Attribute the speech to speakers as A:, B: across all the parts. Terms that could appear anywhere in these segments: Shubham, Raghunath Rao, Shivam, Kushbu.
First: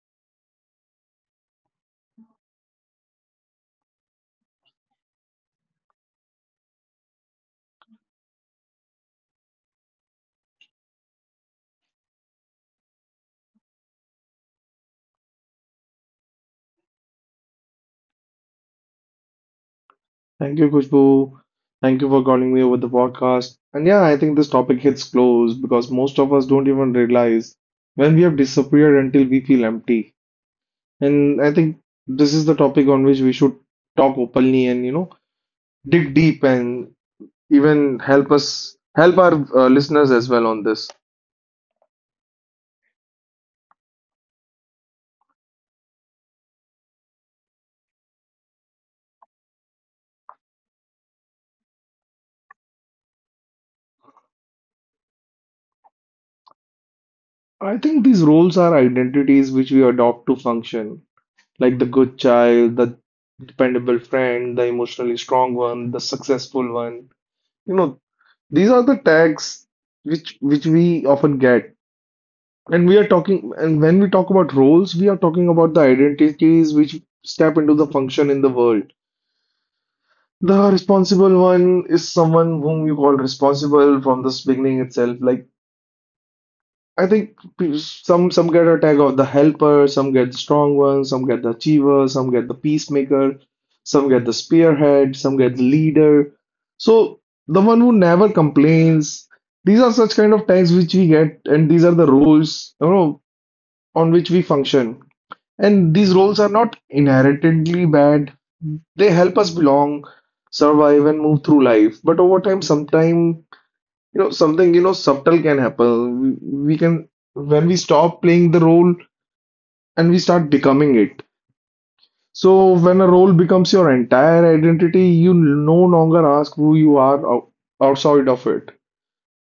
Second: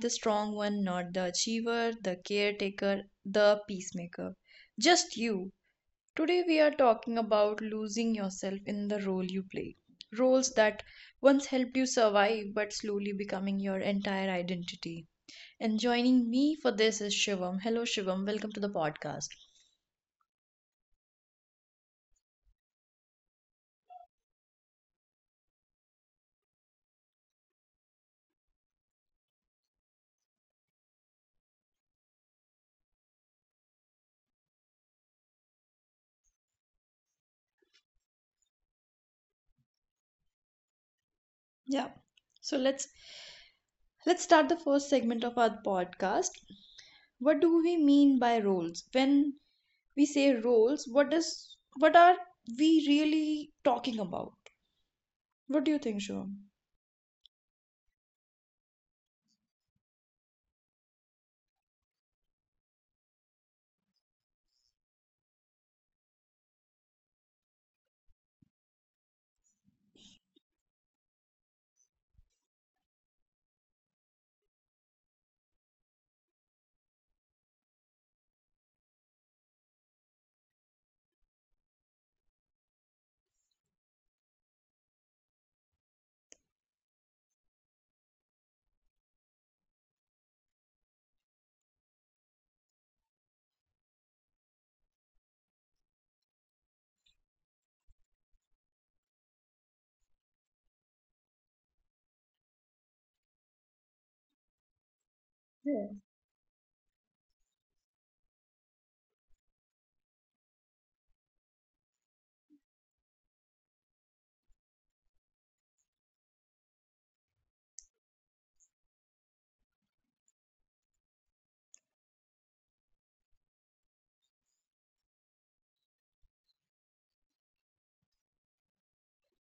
A: the strong one, not the achiever, the caretaker, the peacemaker. Just you. Today, we are talking about losing yourself in the role you play. Roles that once helped you survive but slowly becoming your entire identity, and joining me for this is Shivam. Hello, Shivam. Welcome to the podcast.
B: Thank you, Kushbu. Thank you for calling me over the podcast. And yeah, I think this topic hits close because most of us don't even realize when we have disappeared until we feel empty. And I think this is the topic on which we should talk openly and dig deep and even help us help our listeners as well on this.
A: Yeah. So let's start the first segment of our podcast. What do we mean by roles? When we say roles, what are we really talking about? What do you think, Shivam?
B: I think these roles are identities which we adopt to function, like the good child, the dependable friend, the emotionally strong one, the successful one you know These are the tags which we often get. And we are talking, and when we talk about roles, we are talking about the identities which step into the function in the world. The responsible one is someone whom you call responsible from this beginning itself. Like I think some get a tag of the helper, some get the strong one, some get the achiever, some get the peacemaker, some get the spearhead, some get the leader. So the one who never complains. These are such kind of tags which we get, and these are the roles, on which we function.
A: Yeah.
B: And these roles are not inherently bad. They help us belong, survive, and move through life. But over time, sometimes something subtle can happen. We can when we stop playing the role and we start becoming it. So when a role becomes your entire identity, you no longer ask who you are outside of it.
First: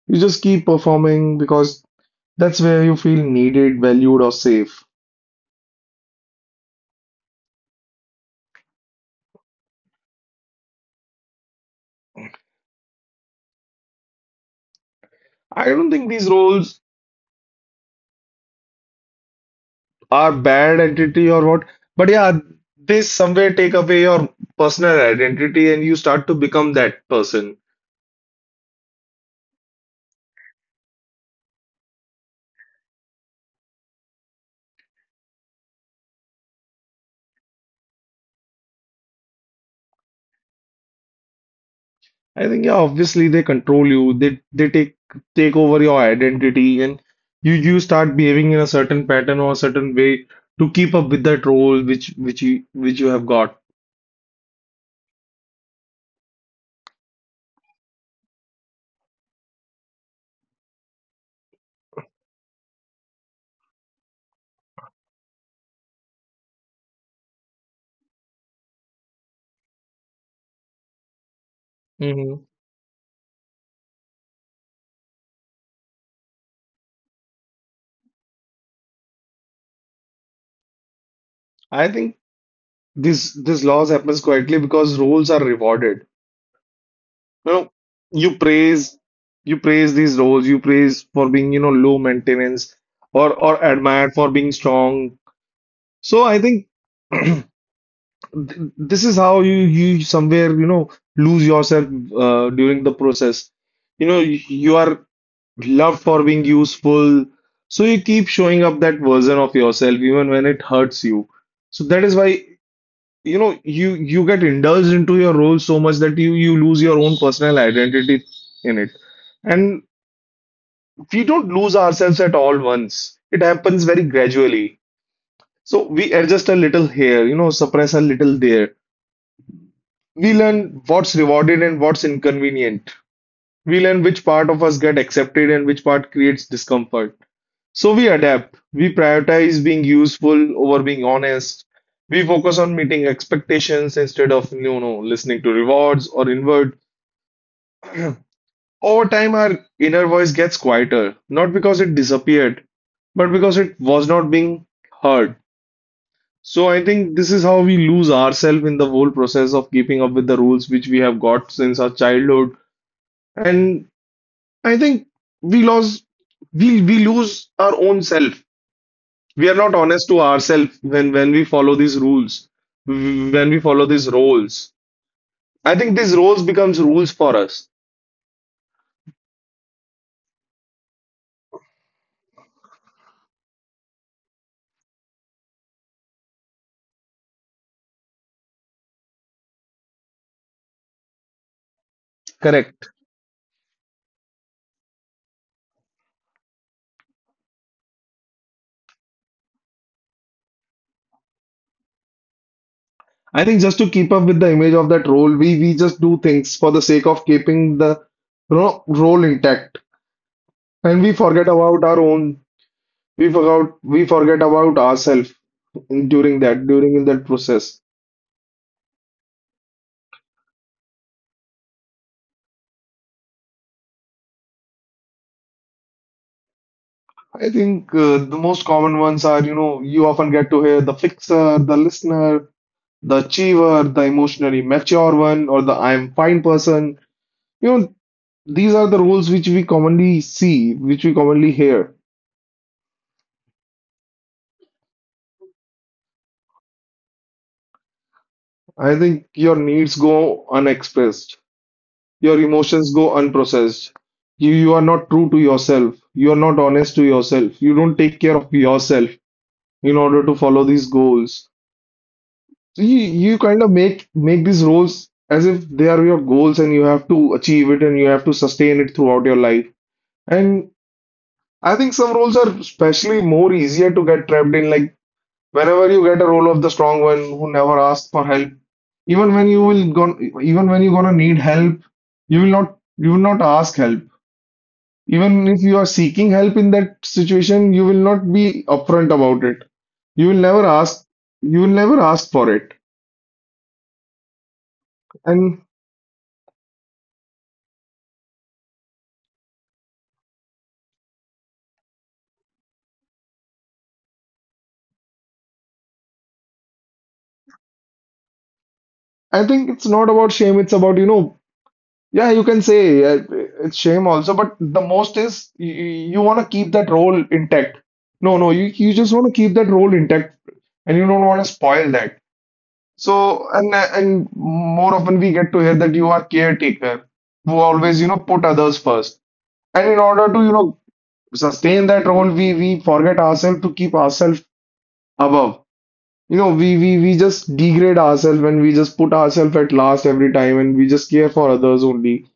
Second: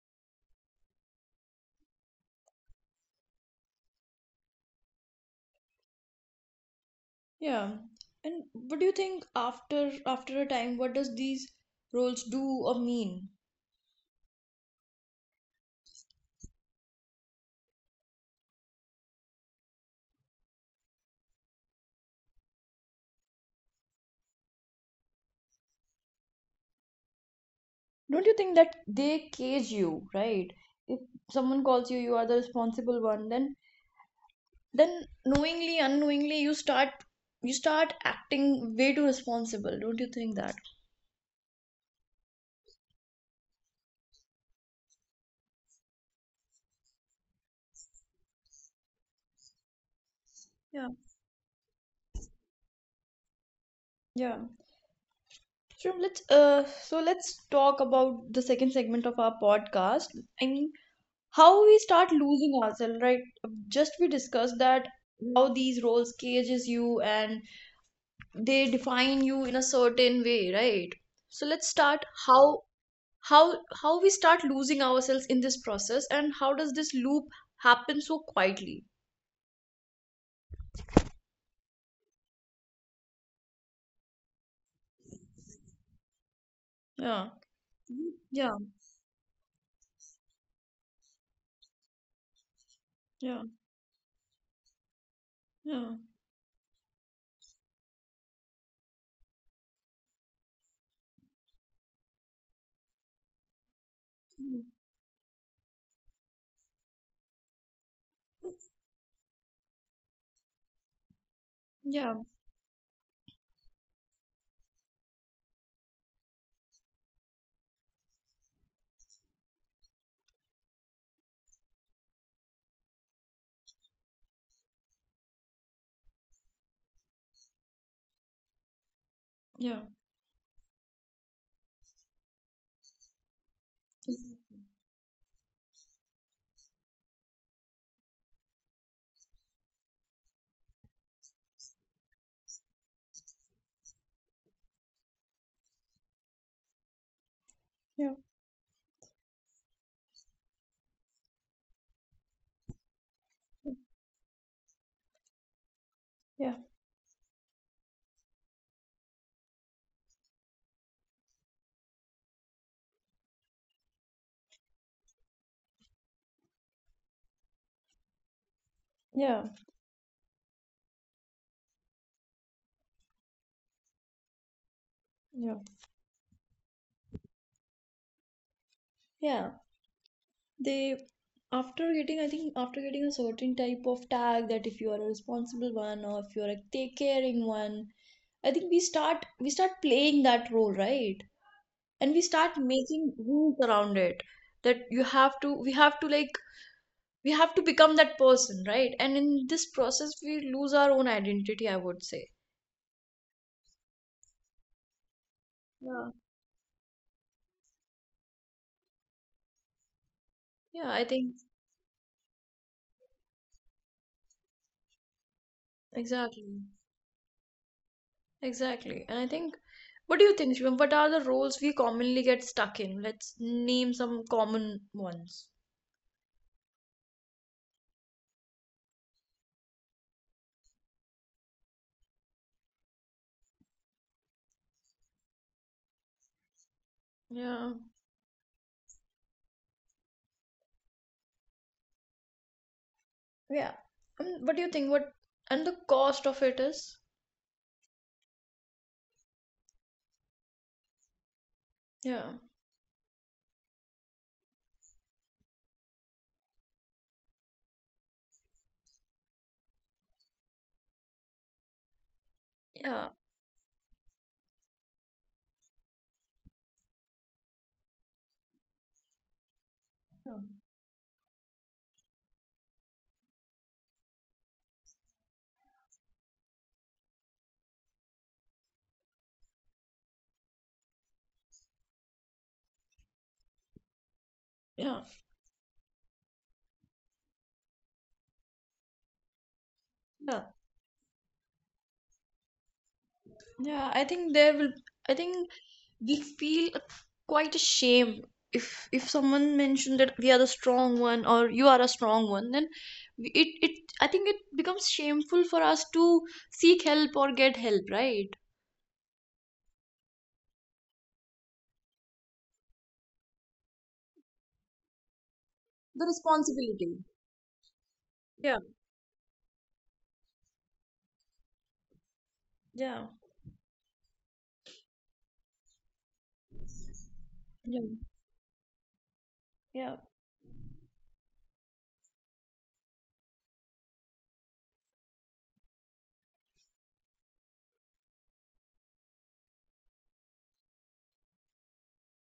B: You just keep performing because that's where you feel needed, valued, or safe.
A: Yeah. And what do you think, after a time, what does these roles do or mean?
B: I don't think these roles are bad entity or what, but yeah, they somewhere take away your personal identity, and you start to become that person.
A: Don't you think that they cage you, right? If someone calls you, you are the responsible one, then knowingly unknowingly you start acting way too responsible, don't you think that?
B: I think yeah, obviously they control you. They take over your identity, and you start behaving in a certain pattern or a certain way to
A: Yeah.
B: keep up with that role which you have got.
A: Yeah. So let's talk about the second segment of our podcast. I mean, how we start losing ourselves, right? Just we discussed that how these roles cages you and they define you in a certain way, right? So let's start
B: Hmm.
A: how, how how we start losing ourselves in this process, and how does this loop happen so quietly?
B: I think this loss happens quietly because roles are rewarded.
A: Yeah.
B: You know, you
A: Yeah,
B: praise you praise these roles, you praise for being, low maintenance or
A: yeah,
B: or admired for being strong.
A: yeah.
B: So I think this is how you somewhere lose yourself during the process. you know you,
A: Mm,
B: you are loved for being useful, so you keep showing up that version of yourself even when it hurts you. So that is
A: yeah,
B: why you get indulged into your role so much that you lose your own personal identity in it. And we don't lose ourselves at all. Once it happens very gradually, so we adjust a little here, suppress a little there.
A: yeah,
B: We learn what's rewarded and what's inconvenient. We learn which part of
A: exactly.
B: us get accepted and which part creates discomfort. So we adapt. We prioritize being useful over being honest. We focus on meeting expectations instead of, listening to rewards or inward.
A: Yeah,
B: Over time, our inner voice gets quieter, not because it disappeared, but because it was not being heard.
A: yeah,
B: So I think this is how we lose ourselves in the whole process of keeping up with the rules which we have got since our childhood. And I think we lose we lose our own self. We
A: yeah,
B: are not honest to ourselves when we follow these rules, when we follow these roles.
A: yeah,
B: I think these roles becomes rules for us.
A: yeah. They, after getting, I think, after getting a certain type of tag that if you are a responsible one or if you are a take caring one, I think we start playing that role, right? And we start
B: Correct.
A: making rules around it, that you have to, we have to, like, we have to become that person, right? And in this process, we lose our own identity, I would say.
B: I think just to keep up with the image of that role, we just do
A: Yeah,
B: things for the sake of keeping the role intact,
A: yeah,
B: and we
A: I think.
B: forget about our own. We forget about ourselves during that
A: Exactly,
B: during in that process.
A: exactly. And I think, what do you think, Shivam? What are the roles we commonly get stuck in? Let's name some common ones.
B: I think the most common ones are, you often get to hear the fixer, the listener, the achiever, the emotionally mature one, or the I am fine person. You
A: Yeah,
B: know, these are the roles which we commonly see, which we commonly hear.
A: yeah. And what do you think? What and the cost of it is?
B: I think your needs go unexpressed,
A: Yeah,
B: your emotions go unprocessed. You are not true to yourself, you are not honest to yourself, you don't take care of yourself in order to follow these goals. So you
A: yeah,
B: you kind of make these roles as if they are your goals, and you have to achieve it and you have to sustain it throughout your life.
A: yeah,
B: And I think some roles are especially more easier to get trapped in. Like whenever you get a role of the strong one who never asks for help, even when you will gon even when you're gonna need help, you will not ask help.
A: yeah.
B: Even if you are seeking help in that situation, you will not be upfront about it. You will never ask you will never ask for it.
A: Yeah, I think there will. I think
B: And
A: we feel quite ashamed if someone mentioned that we are the strong one or you are a strong one. Then it, I think it becomes shameful for us to seek help or get help, right?
B: I think it's not about shame. It's about, yeah, you can say it's shame also, but the most is you,
A: The
B: you want to keep that
A: responsibility.
B: role intact. No, no,
A: Yeah.
B: you just want to keep that role intact, and you don't want to spoil that.
A: Yeah,
B: So, and more often we get to hear that you are caretaker who
A: yeah,
B: always, put others first. And in
A: yeah,
B: order to, sustain that role, we forget ourselves to keep ourselves above. We just degrade ourselves, and we just put ourselves at last every time, and we just care for others only.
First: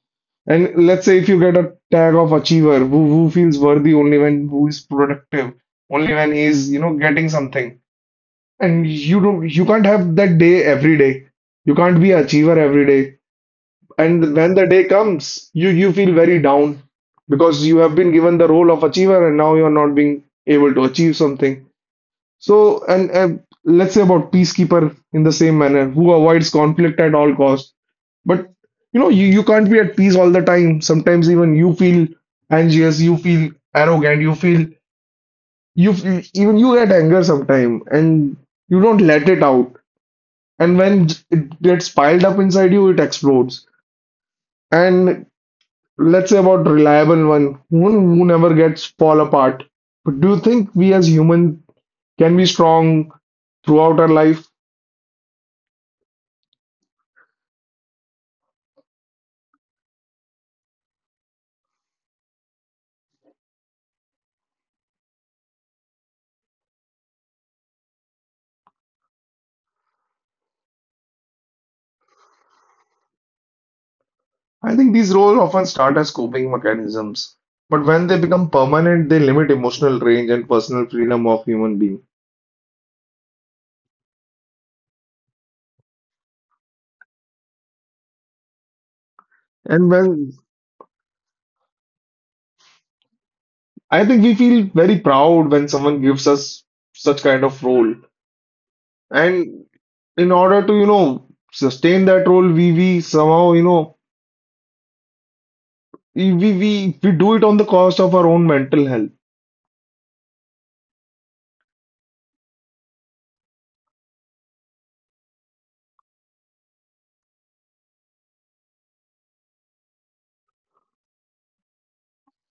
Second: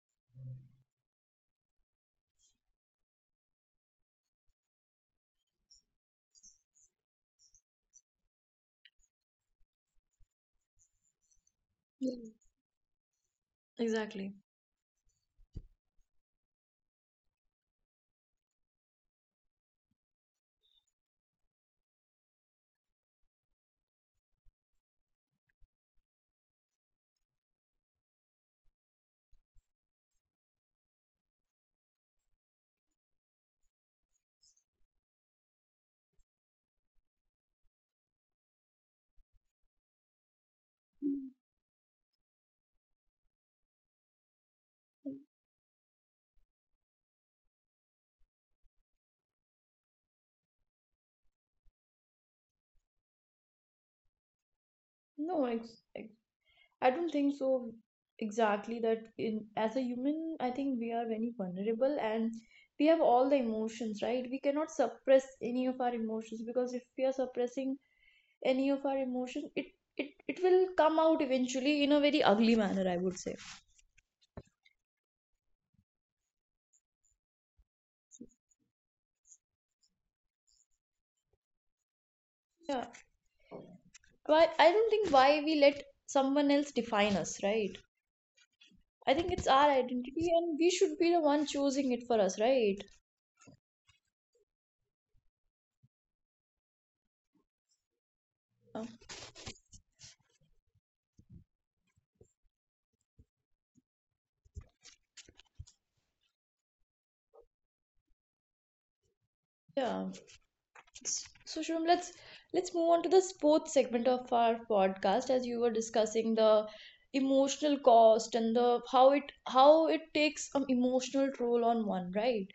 B: And let's say if you get a tag of achiever, who feels worthy only when who is productive, only when he is, getting something. And you can't have that day every day. You can't be
A: yeah.
B: achiever every day. And
A: Exactly.
B: when the day comes, you feel very down because you have been given the role of achiever and now you're not being able to achieve something. So, and let's say about peacekeeper in the same manner, who avoids conflict at all costs. But you can't be at peace all the time. Sometimes even you feel anxious, you feel arrogant, even you get anger sometime, and you don't let it out. And when
A: Mm.
B: it gets piled up inside you, it explodes. And let's say about reliable one, who never gets fall apart. But do you think we as human can be strong throughout our life?
A: No, ex I don't think so, exactly that, in as a human, I think we are very vulnerable and we have all the emotions, right? We cannot suppress any of our emotions, because if we are suppressing any of our emotion, it will come out eventually in a very ugly manner, I would say.
B: I think these roles often start as coping mechanisms, but when they become permanent, they limit emotional range and personal freedom of human being.
A: Yeah. Why, I don't think, why we let someone else define us, right? I think it's our
B: And
A: identity
B: when
A: and we should be the one choosing it for us, right?
B: I think we feel very proud when someone gives us such kind of role.
A: Um.
B: And in order to, sustain that role, we somehow, we do it on the cost of our own mental health.
A: Yeah. So Shubham, let's move on to the sports segment of our podcast, as you were discussing the emotional cost and the, how it takes an emotional toll on one, right?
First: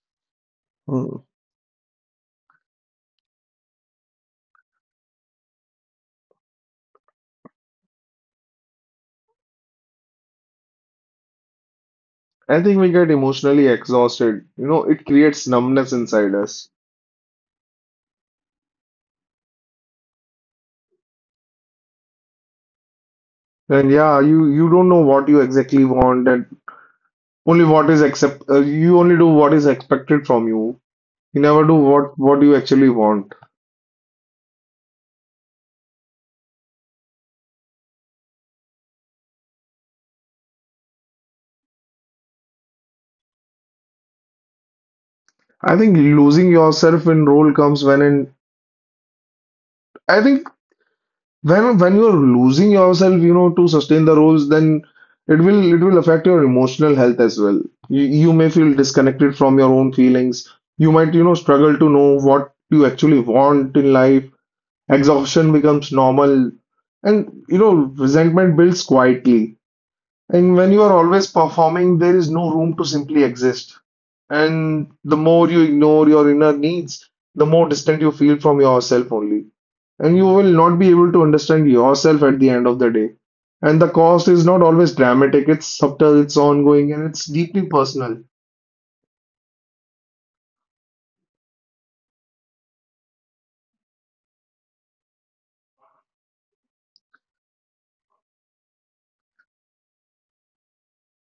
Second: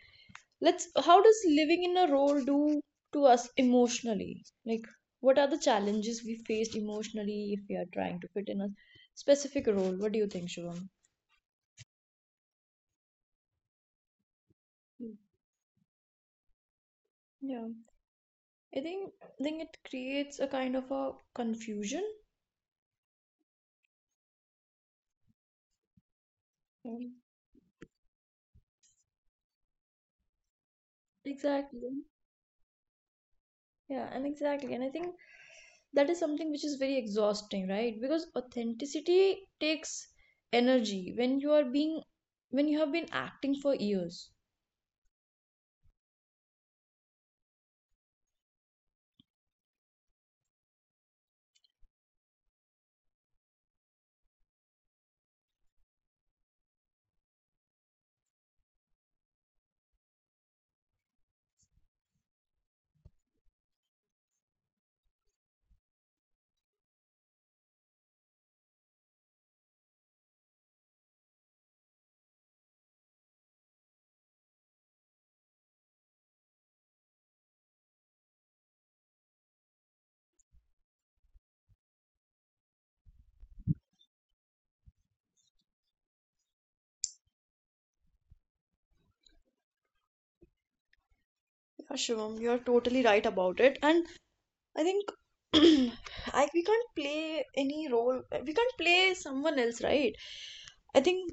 A: Let's, how
B: Hmm.
A: does living in a role do to us emotionally? Like, what are the challenges we faced emotionally if we are trying to fit in a specific role? What do you think, Shubham?
B: I think we get emotionally exhausted. It
A: Mm.
B: creates numbness inside us.
A: Yeah, I think it creates a kind of a confusion.
B: And yeah, you don't know what you exactly want, and
A: Mm.
B: Only what is accept you only do what is expected from you. You never do
A: Exactly.
B: what you actually want.
A: Yeah, and exactly, and I think that is something which is very exhausting, right? Because authenticity takes energy when you are being, when you have been acting for years.
B: I think losing yourself in role comes when and I think when you're losing yourself, to sustain the roles, then it will affect your emotional health as well. You may feel disconnected from your own feelings. You might, struggle to know what you actually want in life. Exhaustion becomes normal, and resentment builds quietly. And when you are always performing, there is no room to simply exist. And the more you ignore your inner needs, the more distant you feel from yourself only. And you will not be able to understand yourself at the end of the day. And the cost is not always dramatic, it's subtle, it's ongoing, and it's deeply personal.
A: Yeah, Shivam, you're totally right about it. And I think, I, we can't play any role. We can't play someone else, right? I think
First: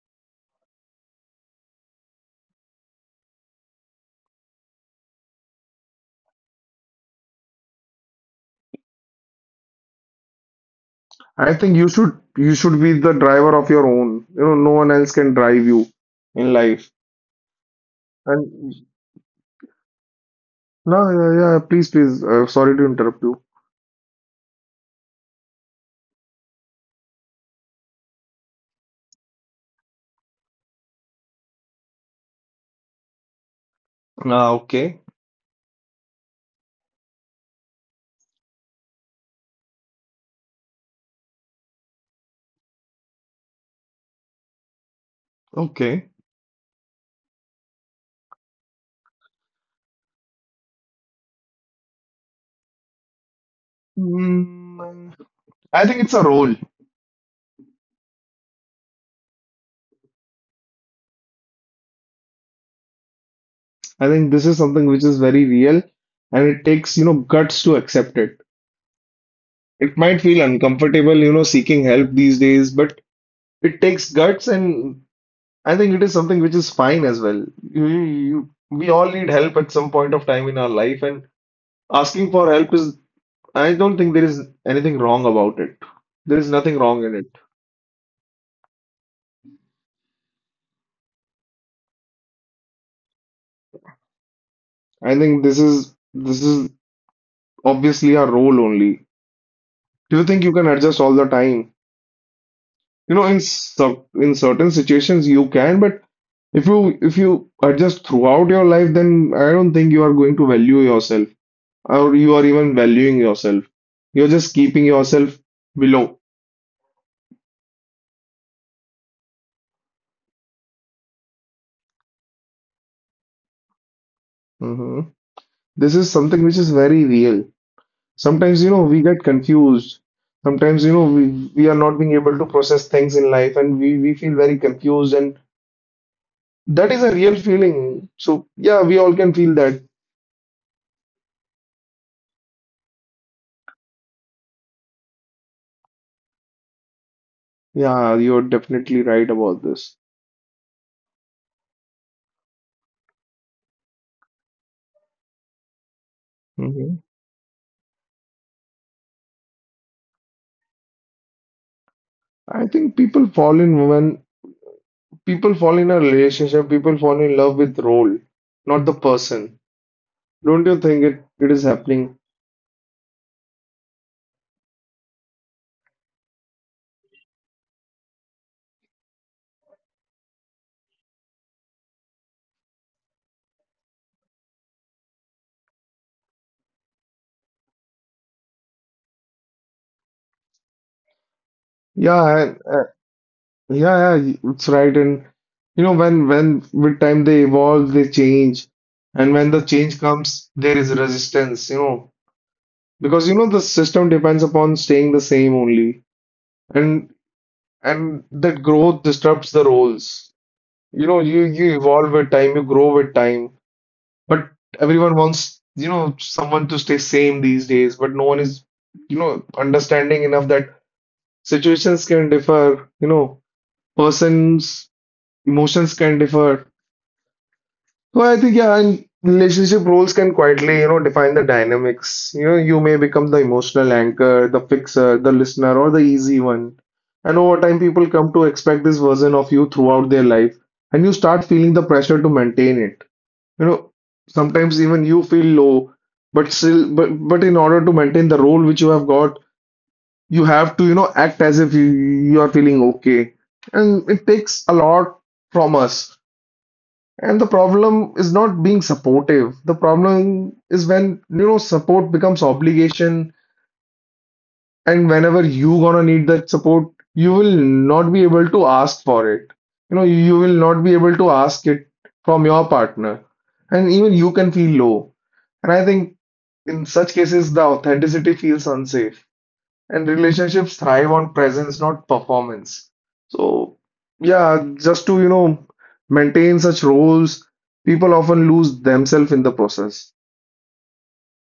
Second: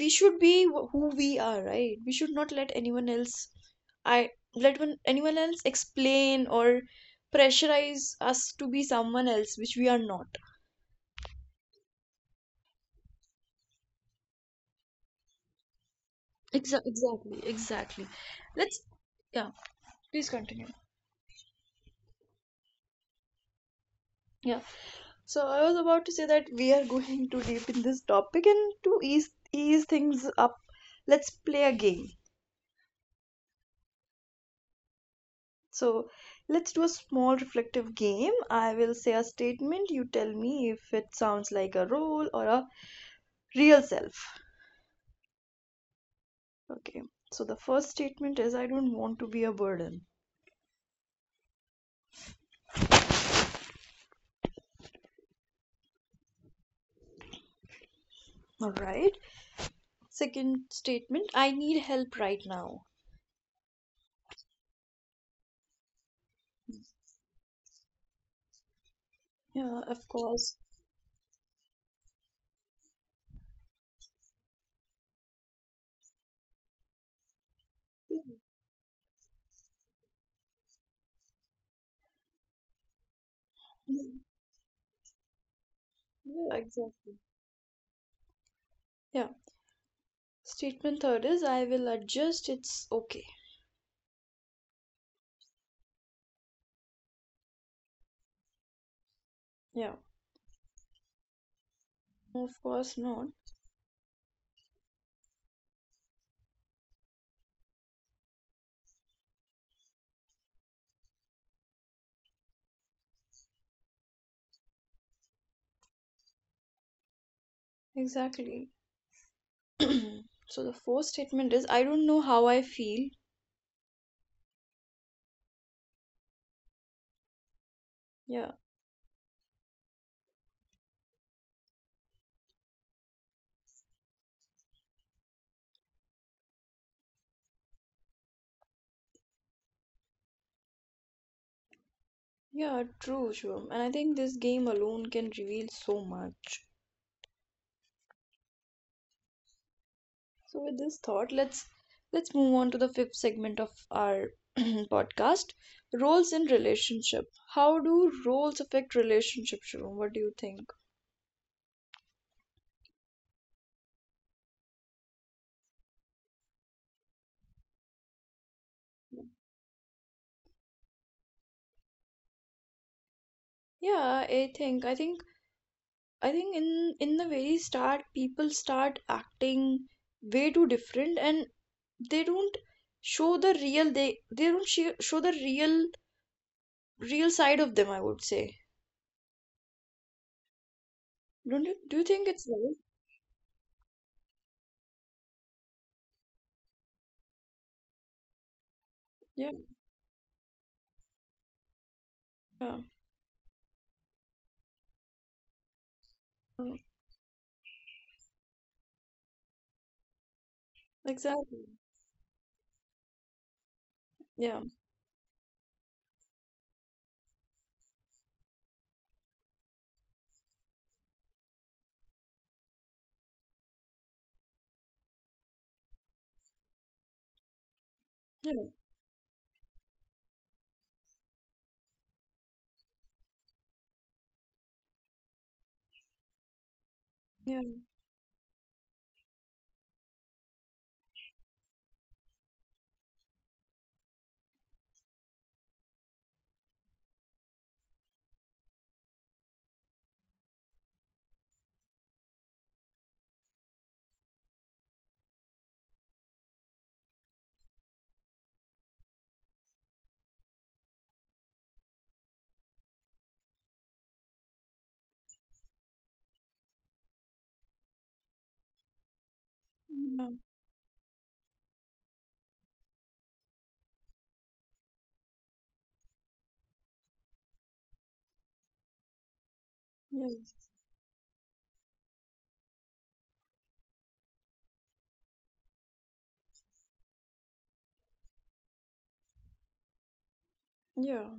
A: we should be who we are, right? We should not let anyone else, I let anyone else explain or pressurize us to be someone else which we are not.
B: I think you should be the driver of your own. No one else can drive you in life.
A: Exactly, exactly.
B: And
A: Let's, yeah, please continue.
B: no, yeah, yeah, please, please. Sorry to interrupt you.
A: Yeah. So I was about to say that we are going too deep in this topic, and to ease things up, let's play a game.
B: Ah, okay,
A: So let's do a small reflective game. I will say a statement, you tell me if it sounds like a role or a real self.
B: okay.
A: Okay. So the first statement is, I don't want to be a burden.
B: Mm, I think it's a role.
A: All right. Second statement, I need help right now.
B: I think this is something which is very real, and it takes, guts to accept it.
A: Yeah,
B: It
A: of
B: might feel
A: course.
B: uncomfortable, seeking help these days, but it takes guts, and I think it is something which is fine as well. We all need help at some point of time in our life, and asking for help is, I don't think there is anything wrong about it. There is
A: Yeah,
B: nothing wrong in
A: exactly.
B: it.
A: Yeah. Statement third is, I will adjust, it's okay.
B: I think this is obviously a role only.
A: Yeah.
B: Do you think you can adjust all the time?
A: Of course not.
B: In certain situations you can, but if you adjust throughout your life, then I don't think you are going to value yourself or you are even valuing yourself. You're just keeping yourself below.
A: Exactly. so the fourth statement is, I don't know how I feel.
B: Hmm. This is something which is very real.
A: Yeah.
B: Sometimes, we get confused. Sometimes, we are not being able to process things in life, and we feel very confused, and that is a real feeling. So yeah, we all can feel that.
A: Yeah, true, Shubham. And I think this game alone can reveal so much.
B: Yeah, you're definitely right about this.
A: So with this thought, let's move on to the fifth segment of our podcast, roles in relationship. How do roles affect relationship, Shubham? What do you think?
B: I think people fall in a relationship, people fall in love with role, not the person. Don't you think it is happening?
A: Yeah, I think in the very start, people start acting way too different, and they don't show the real, they don't show the real side of them, I would say. Don't you? Do you think
B: Yeah,
A: it's
B: and,
A: right?
B: yeah, yeah, it's right. And when with time they evolve, they change, and
A: Yeah,
B: when the change comes, there is resistance.
A: yeah,
B: Because you know the system depends upon staying the same only,
A: mm,
B: and that growth disrupts the roles. You know, you
A: exactly.
B: you evolve with time, you grow with time. But
A: Yeah,
B: everyone wants, someone to stay same these days, but no one is understanding enough that situations can differ, persons' emotions can differ. So I
A: yeah,
B: think, yeah, and relationship roles can quietly, define the dynamics. You may become the emotional anchor, the fixer, the listener, or the easy one. And over
A: yeah,
B: time, people come to expect this version of you throughout their life, and you start feeling the pressure to maintain it. You know, Sometimes even you feel low, but still, but in order to maintain the role which you have got, you have to, act as if you are feeling okay. And it takes a lot from us. And the problem is not being supportive. The problem is when, support becomes obligation, and whenever you gonna need that support, you will not be able to ask for it.
A: yeah,
B: You will not be able to ask it from your partner. And even you can feel low. And I think in such cases, the authenticity feels unsafe, and
A: yeah,
B: relationships thrive on presence, not performance. So, yeah, just to maintain such roles, people often lose themselves in the process.
A: yeah.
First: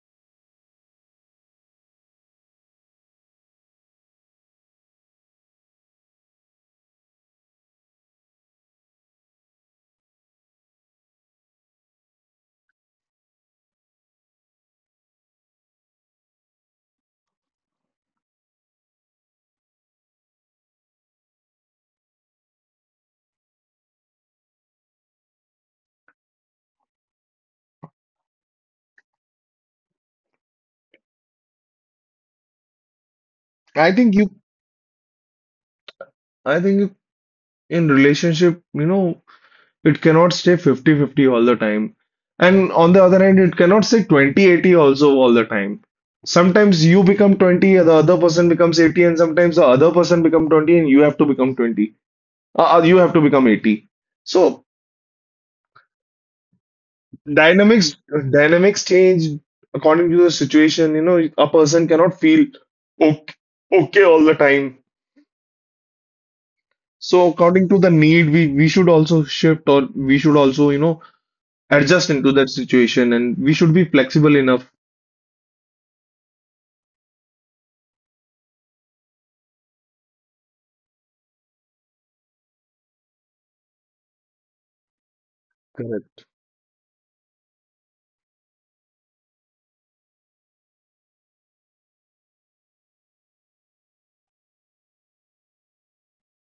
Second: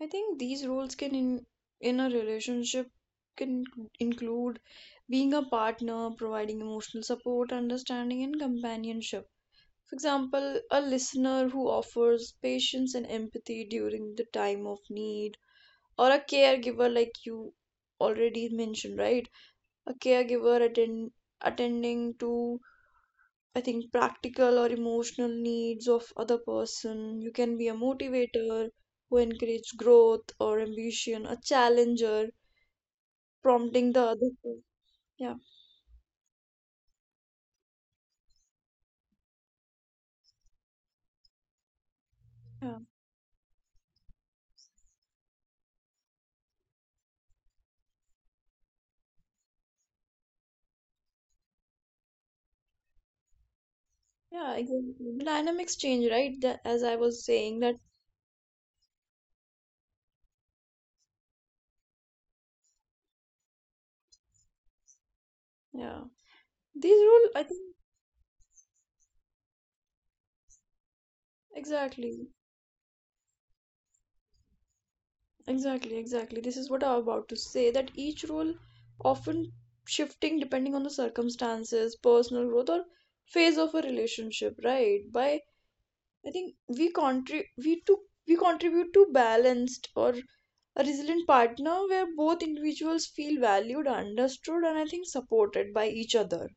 A: I think these roles can, in a relationship, can include being a partner, providing emotional support, understanding, and companionship. For example, a listener who offers patience and empathy during the time of need, or a caregiver, like you already mentioned, right? A caregiver attending to, I think, practical or emotional needs of other person. You can be a motivator who encourages growth or ambition, a challenger
B: I
A: prompting the
B: think
A: other.
B: you,
A: Yeah,
B: I think you, in relationship, it cannot stay fifty-fifty all the time. And
A: yeah,
B: on the other hand, it cannot stay 20-80 also all the time. Sometimes you become 20, the other person becomes 80, and sometimes the other person become 20 and you have to become 20. You have to become 80.
A: yeah,
B: So
A: exactly. The dynamics change, right? That, as I was saying, that,
B: dynamics dynamics change according to the situation. A person cannot feel okay, okay all the time.
A: yeah. These role,
B: So
A: I
B: according
A: think.
B: to the need, we should also shift, or we should also, adjust
A: Exactly,
B: into that situation, and we should be flexible enough.
A: exactly, exactly. This is what I'm about to say, that each role often shifting depending on the circumstances, personal growth, or phase of a relationship, right? By,
B: Correct,
A: I think we contribute to balanced or a resilient partner where both individuals feel valued, understood, and, I think, supported by each other.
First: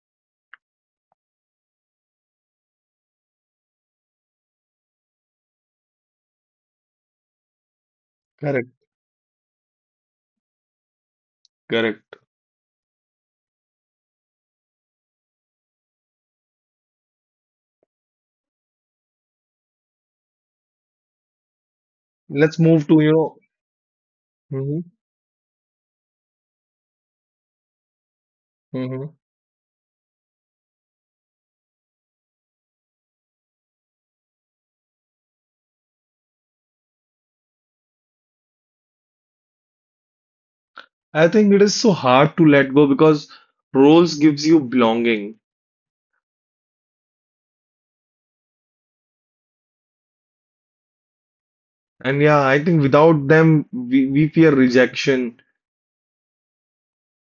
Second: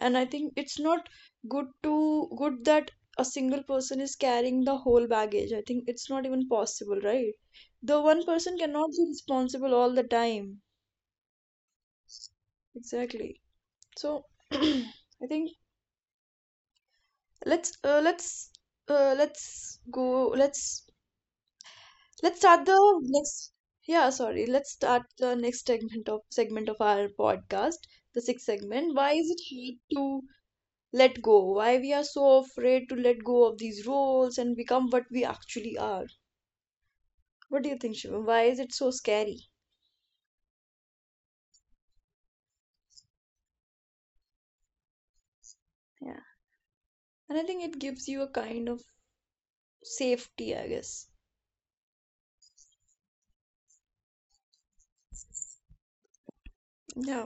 A: And I think it's not good to, good that a single person is carrying the whole baggage. I think it's not even possible, right? The one person
B: correct,
A: cannot be responsible all the time.
B: correct.
A: Exactly. So I think, let's uh, let's let's go let's let's
B: Let's
A: start
B: move
A: the
B: to,
A: next, yeah, sorry, let's
B: mhm,
A: start the next segment of segment of our podcast, the sixth segment.
B: mhm.
A: Why is it hard to let go? Why we are so afraid to let go of these roles and become what we actually are? What do you think, Shivam? Why is it so scary?
B: I think it is so hard to let go because roles gives you belonging.
A: Yeah, and I think it gives you a kind of safety, I guess.
B: And yeah, I think without them, we fear rejection.
A: Yeah,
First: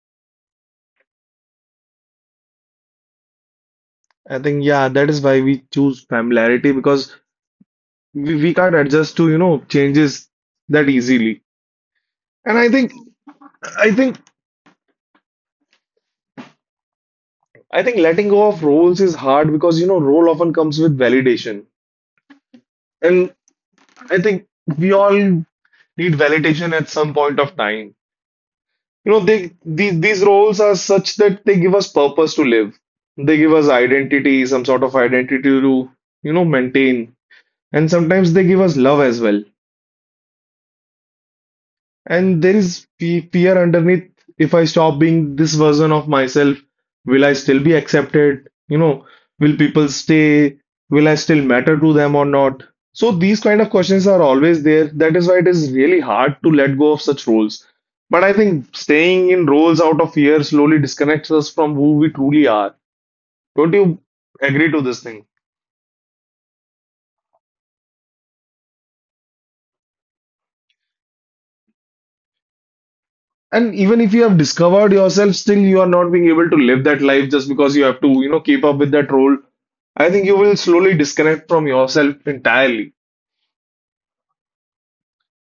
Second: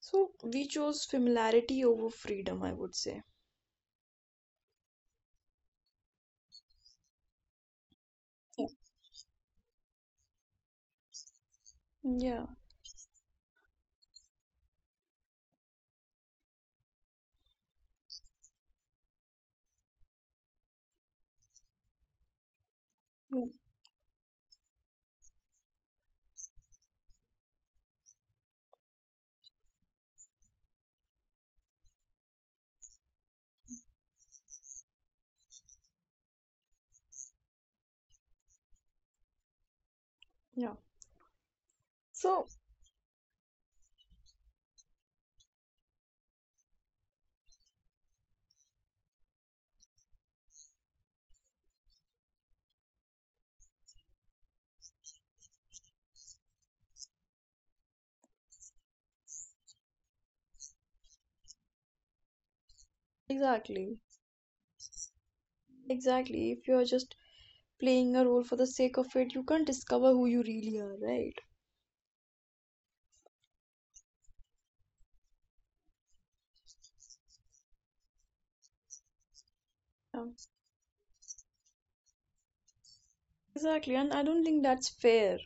A: so we chose familiarity over freedom, I would say.
B: I think yeah, that is why we choose familiarity, because we
A: Yeah.
B: can't adjust to, changes that easily.
A: Yeah.
B: And I think I think letting go of roles is hard because you know role often comes with validation. And
A: Yeah,
B: I think we all need validation at some point of time. You know, they these roles are such that they give us purpose to live. They give us identity, some sort of identity to, maintain. And sometimes they give us love as well.
A: yeah.
B: And
A: So
B: there is fear underneath. If I stop being this version of myself, will I still be accepted? Will people stay? Will I still matter to them or not? So these kind of questions are always there. That is why it is really hard to let go of such roles. But I think staying in roles out of fear slowly disconnects us from who we truly are. Don't
A: exactly,
B: you agree to this thing?
A: exactly. If you're just playing a role for the sake of it, you can't discover who you really are, right?
B: And even if you have discovered yourself, still you are not being able to live that life just because you have to, keep up with that role. I
A: Yeah.
B: think you will slowly disconnect from yourself entirely.
A: Exactly, and I don't think that's fair.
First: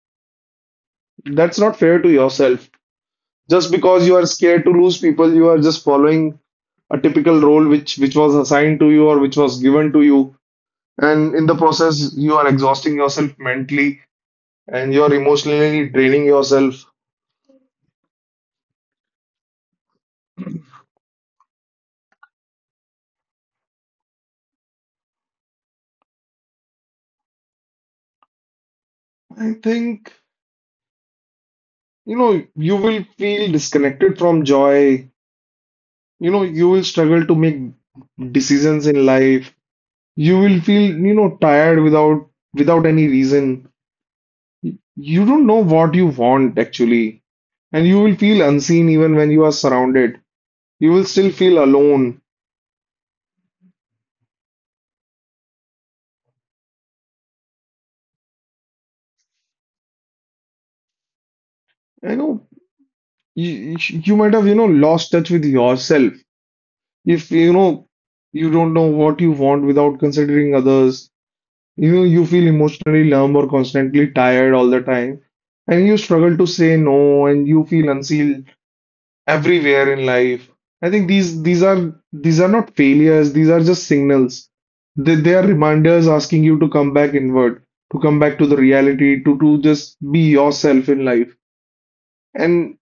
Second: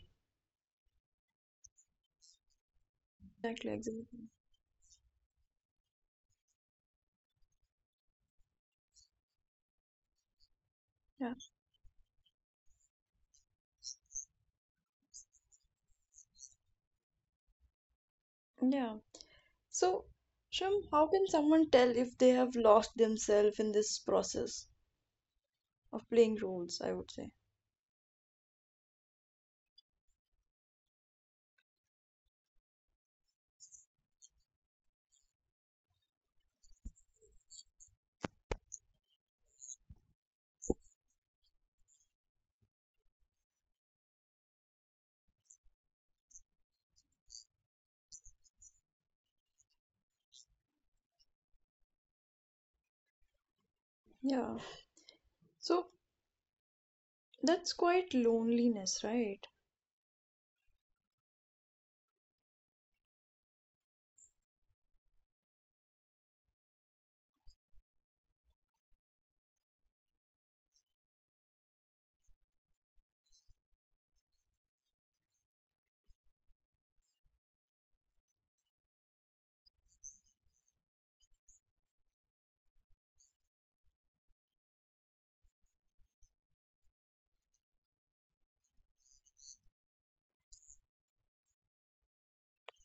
B: That's not fair to yourself. Just
A: Exactly,
B: because you
A: exactly.
B: are scared to lose people, you are just following a typical role which was assigned to you, or which was given to you.
A: Yeah.
B: And in the process, you are exhausting yourself mentally, and you are emotionally draining yourself.
A: Yeah. So, Shum, how can someone tell if they have lost themselves in this process of playing roles, I would say?
B: I think, you will feel disconnected from joy. You will struggle to make decisions in life. You will feel, tired without any reason. You don't know what you want actually, and you will feel unseen even when you are surrounded. You will still feel alone.
A: Yeah. So that's quite loneliness, right?
B: I know. You might have lost touch with yourself if you don't know what you want without considering others. You feel emotionally numb or constantly tired all the time, and you struggle to say no, and you feel unseen everywhere in life. I think these are not failures, these are just signals. They are reminders asking you to come back inward, to come back to the reality, to just be yourself in life. And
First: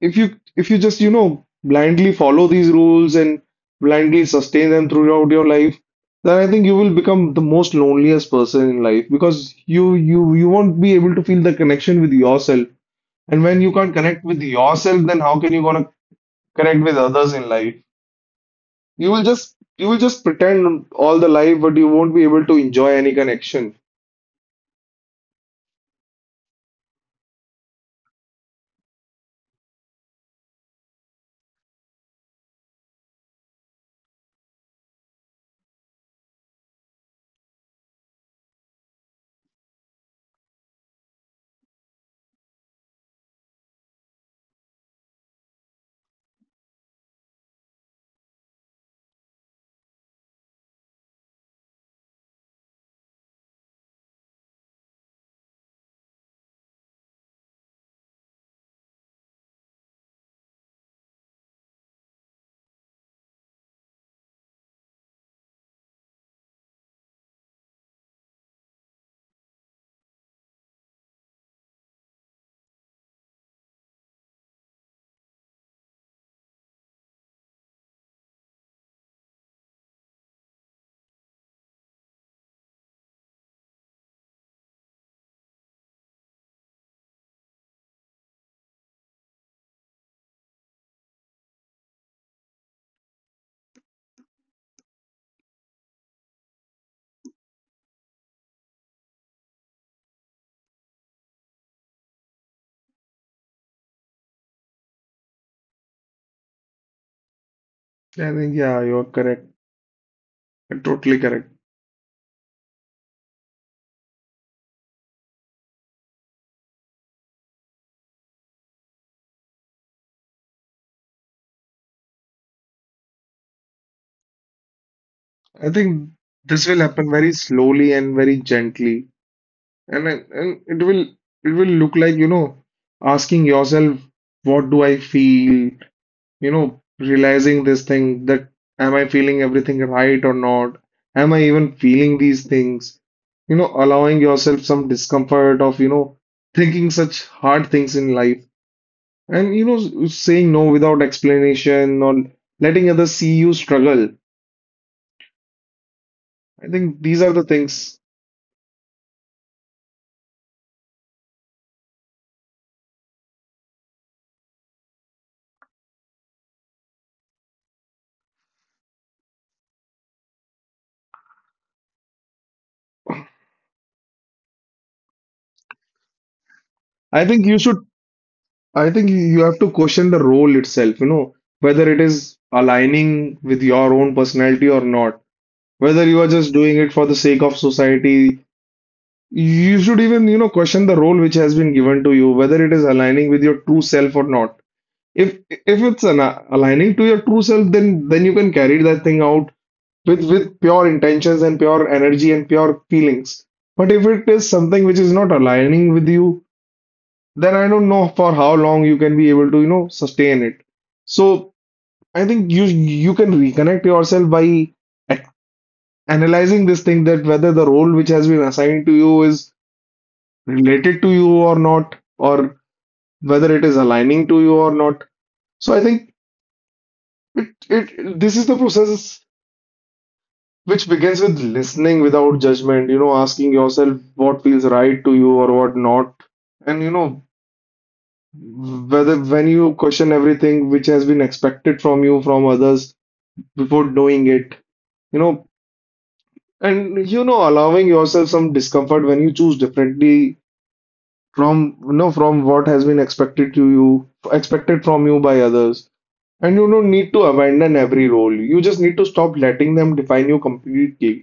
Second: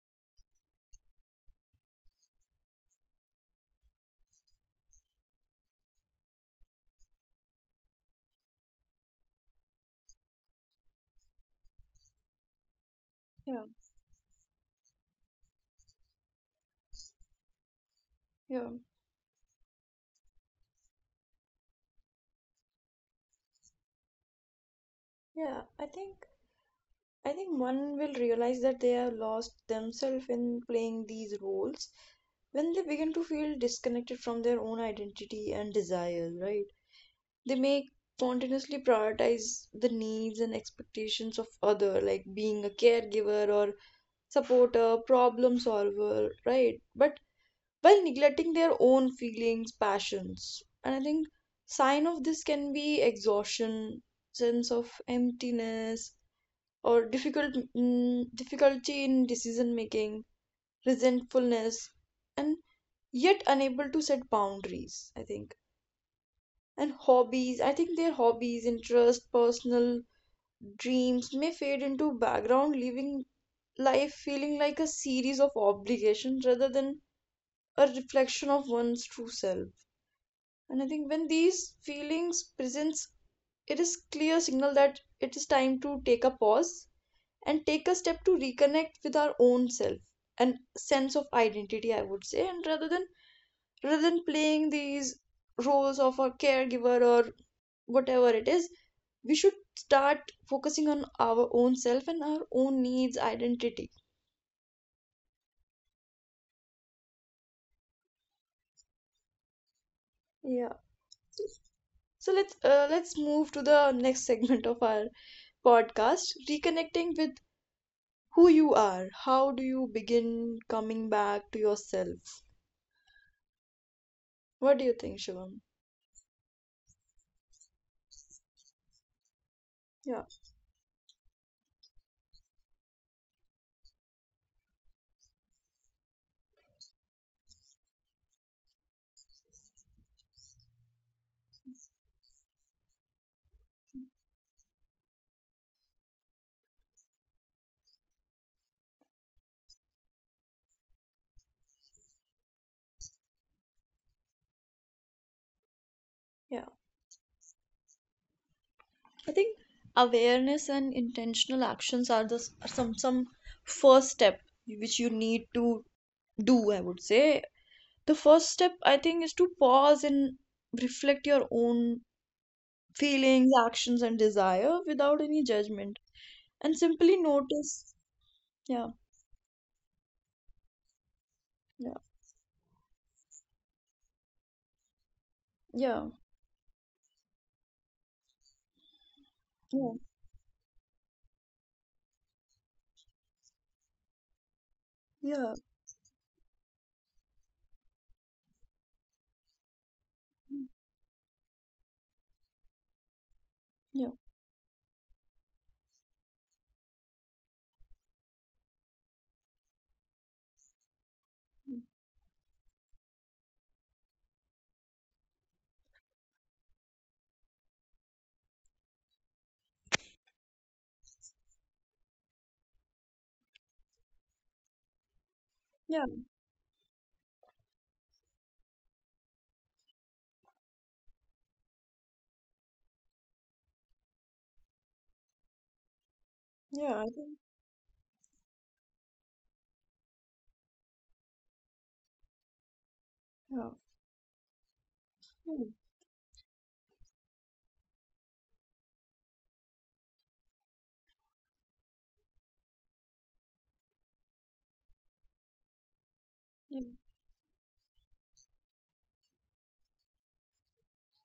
B: if you just, blindly follow these rules and blindly sustain them throughout your life, then I think you will become the most loneliest person in life, because you won't be able to feel the connection with yourself. And when
A: Yeah.
B: you can't connect with yourself, then how can you gonna connect with others in life.
A: Yeah.
B: You will just pretend all the life, but you won't be able to enjoy any connection.
A: Yeah. I think one will realize that they have lost themselves in playing these roles when they begin to feel disconnected from their own identity and desires, right? They may continuously prioritize the needs and expectations of other, like being a caregiver or supporter, problem solver, right? But while neglecting their own feelings, passions. And I think sign of this can be exhaustion, sense of emptiness, or difficulty in decision making, resentfulness, and yet unable to set boundaries, I think. And hobbies, I think their hobbies, interests, personal dreams may fade into background, leaving life feeling like a series of obligations rather than a reflection of one's true self. And I think when these feelings presents, it is clear signal that it is time to take a pause and take a step to reconnect with our own self and sense of identity, I would say, and rather than playing these roles of a caregiver or whatever it is, we should start focusing on our own self and our own needs identity.
B: I think, yeah, you're correct.
A: Yeah.
B: You're totally correct.
A: So let's move to the next segment of our podcast, reconnecting with who you are. How do you begin coming back to yourself? What do you think, Shivam?
B: I think this will happen very slowly and very gently. And,
A: Yeah,
B: and it will look like, asking yourself, what do I feel? Realizing this thing that am I feeling everything right or not? Am I even feeling these things? Allowing yourself some discomfort of, thinking such hard things in life, and, saying no without explanation, or letting others see you struggle.
A: yeah.
B: I think these are the things.
A: I think awareness and intentional actions are the, are some first step which you need to do, I would say. The first step, I think, is to pause and reflect your own feelings, actions, and desire without any judgment, and simply
B: I think you should,
A: notice. Yeah,
B: I think you have to question the role itself, whether
A: yeah,
B: it is aligning with your own personality or not, whether
A: yeah,
B: you are just doing it for the sake of society. You
A: yeah,
B: should even, question the role which has been given to you, whether it is aligning with your true self or not. If
A: yeah,
B: if it's aligning to your true self, then you can carry that thing out with pure intentions and pure energy and pure feelings. But if
A: yeah.
B: it is something which is not aligning with you, then I don't know for how long you can be able to, sustain it. So I think you can reconnect yourself by a- analyzing this thing, that whether the role which has been assigned to you is related to you or not, or whether it is aligning to you or not. So I
A: Yeah.
B: think it, it this is the process which begins with listening without judgment, asking yourself what feels right to you or what not. And
A: Yeah, I think.
B: whether when you question everything which has been expected from you from others
A: Yeah.
B: before doing it, you know,
A: Hmm.
B: allowing yourself some discomfort when you choose differently from from what has been expected to you expected from you by others. And you
A: Yeah,
B: don't need to abandon every role. You just need to stop letting them define you completely.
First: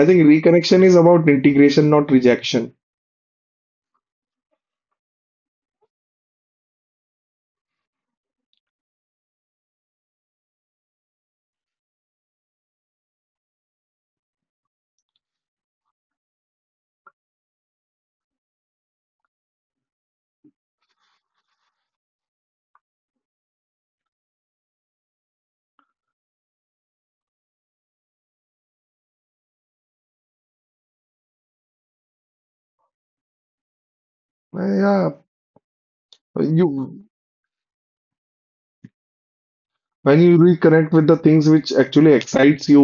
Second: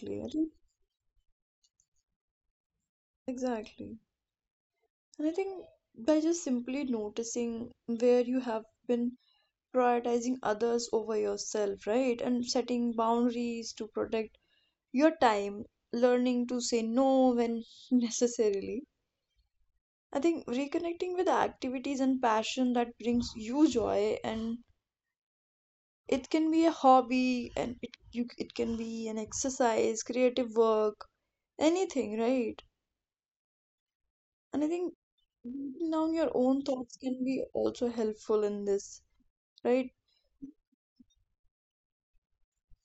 B: I think
A: I think
B: reconnection is about integration, not rejection.
A: exactly. And I think, by just simply noticing where you have been prioritizing others over yourself, right? And setting boundaries to protect your time, learning to say no when necessarily. I think reconnecting with activities and passion that brings you joy, and it can be a hobby, and it can be an exercise, creative work, anything, right? And I think
B: Yeah,
A: writing down your own thoughts
B: you
A: can be also helpful in this, right?
B: when you reconnect with the things which actually excites you.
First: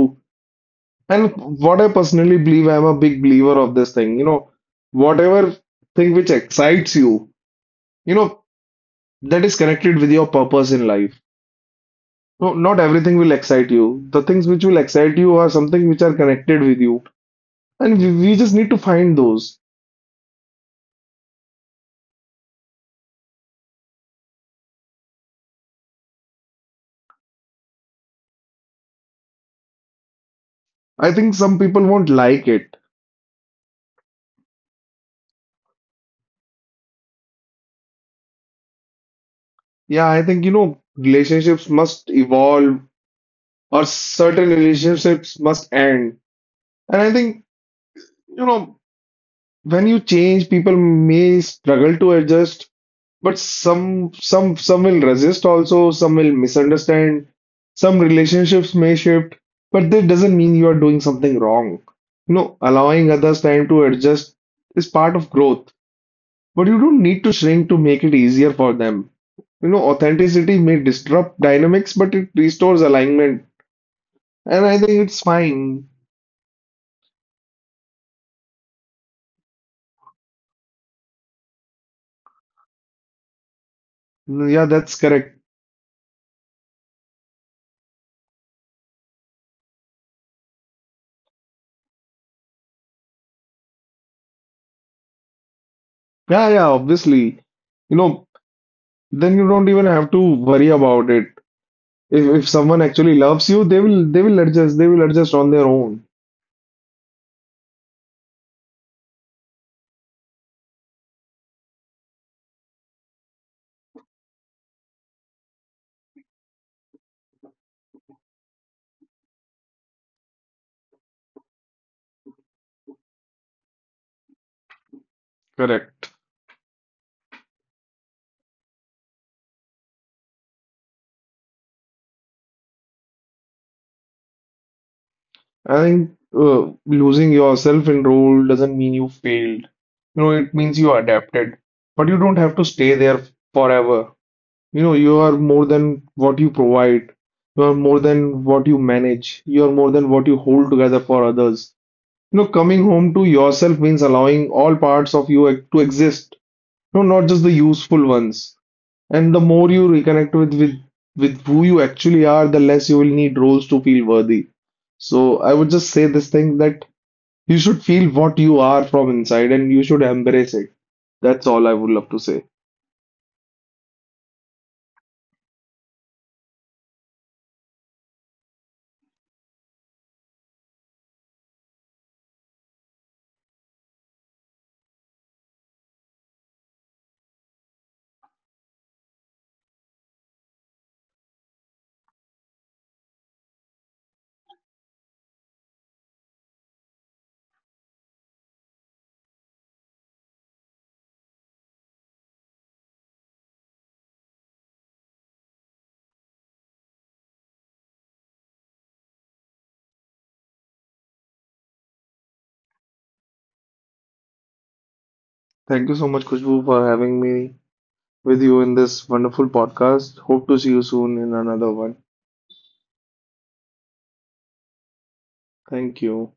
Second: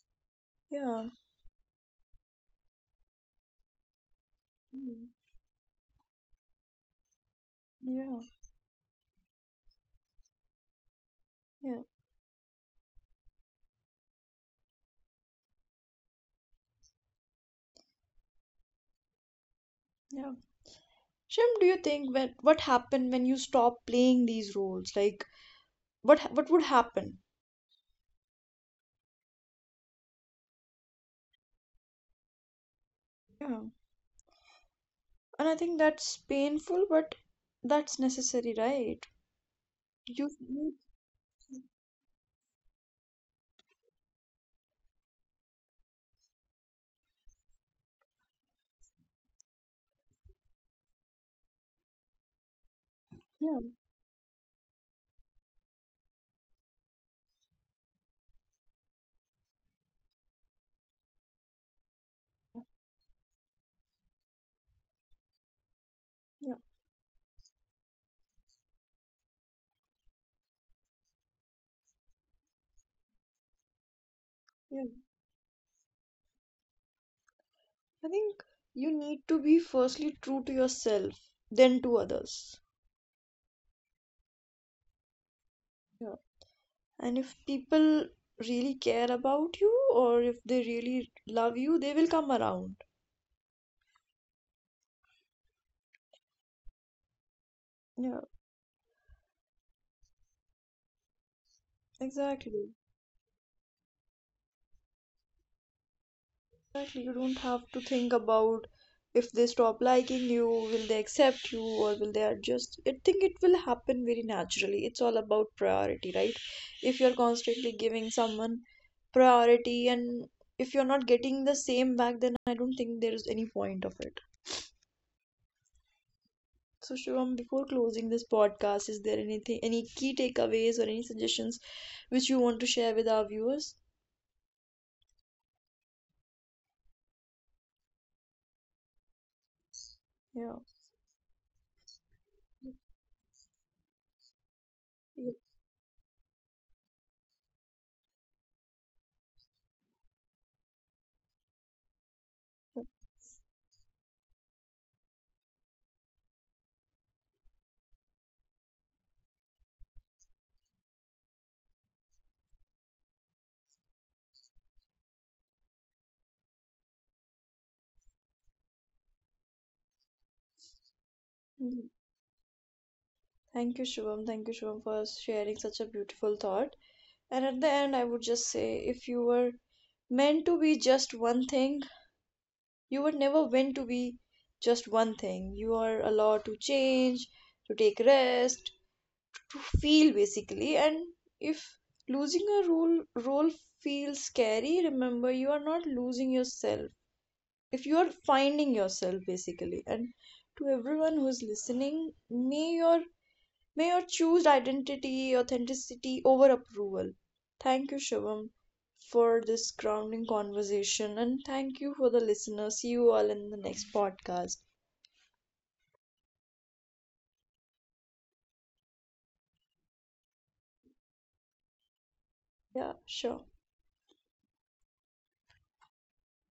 A: Yeah.
B: And what I personally believe, I'm a big believer of this thing.
A: Mm.
B: Whatever thing which excites you, you
A: Yeah.
B: know, that is connected with your purpose in life.
A: Yeah.
B: No, not everything will excite you. The things which will excite you are something which are connected with you, and we just need to find those.
A: Yeah. Shim, do you think, when, what happened when you stop playing these roles? Like what would happen?
B: I think some people won't like it.
A: Yeah. And I think that's painful, but that's necessary, right?
B: Yeah, I
A: You
B: think
A: need.
B: relationships must evolve, or certain relationships must end. And I think you know, when you change, people may struggle to adjust. But
A: Yeah,
B: some will resist also, some will misunderstand, some relationships may shift, but that doesn't mean you are doing something wrong. Allowing others time to adjust is part of growth,
A: yeah,
B: but you don't need to shrink to make it easier for them. Authenticity may disrupt dynamics, but it restores alignment, and I
A: yeah.
B: think it's fine.
A: I think you need to be firstly true to yourself, then to others.
B: Yeah, that's correct.
A: Yeah. And if people really care about you, or if they really love you, they will come around.
B: Yeah, yeah, obviously. You
A: Yeah,
B: know, then you don't even have to worry about it. If
A: exactly.
B: someone actually loves you, they will adjust. They will adjust on their own.
A: Exactly. You don't have to think about, if they stop liking you, will they accept you or will they adjust. I think it will happen very naturally. It's all about priority, right? If you're constantly giving someone priority, and if you're not getting the same back, then I don't think there is any point of it.
B: Correct.
A: So Shivam, before closing this podcast, is there anything, any key takeaways or any suggestions which you want to share with our viewers?
B: I think losing yourself in role doesn't mean you failed.
A: Yeah.
B: It means you adapted, but you don't have to stay there forever. You
A: Yeah.
B: are more than what you provide. You are more than what you manage. You are more than what you hold together for others. Coming home to yourself means allowing all parts of you to exist. Not just the useful ones. And the more you reconnect with who you actually are, the less you will need roles to feel worthy. So I would just say this thing, that you should feel what you are from inside and you should embrace it. That's all I
A: Mhm.
B: would love to say.
A: Thank you, Shivam. Thank you, Shivam, for sharing such a beautiful thought. And at the end, I would just say, if you were meant to be just one thing, you were never meant to be just one thing. You are allowed to change, to take rest, to feel basically, and if losing a role feels scary, remember you are not losing yourself, if you are finding yourself basically. And to everyone who's listening, may your may your choose identity, authenticity over approval. Thank you, Shivam, for this grounding conversation, and thank you for the listener. See you all in the next podcast.
B: Thank you so much, Kushbu, for having me with you in this wonderful podcast. Hope to see you soon in another one.
A: Yeah. Sure.
B: Thank you.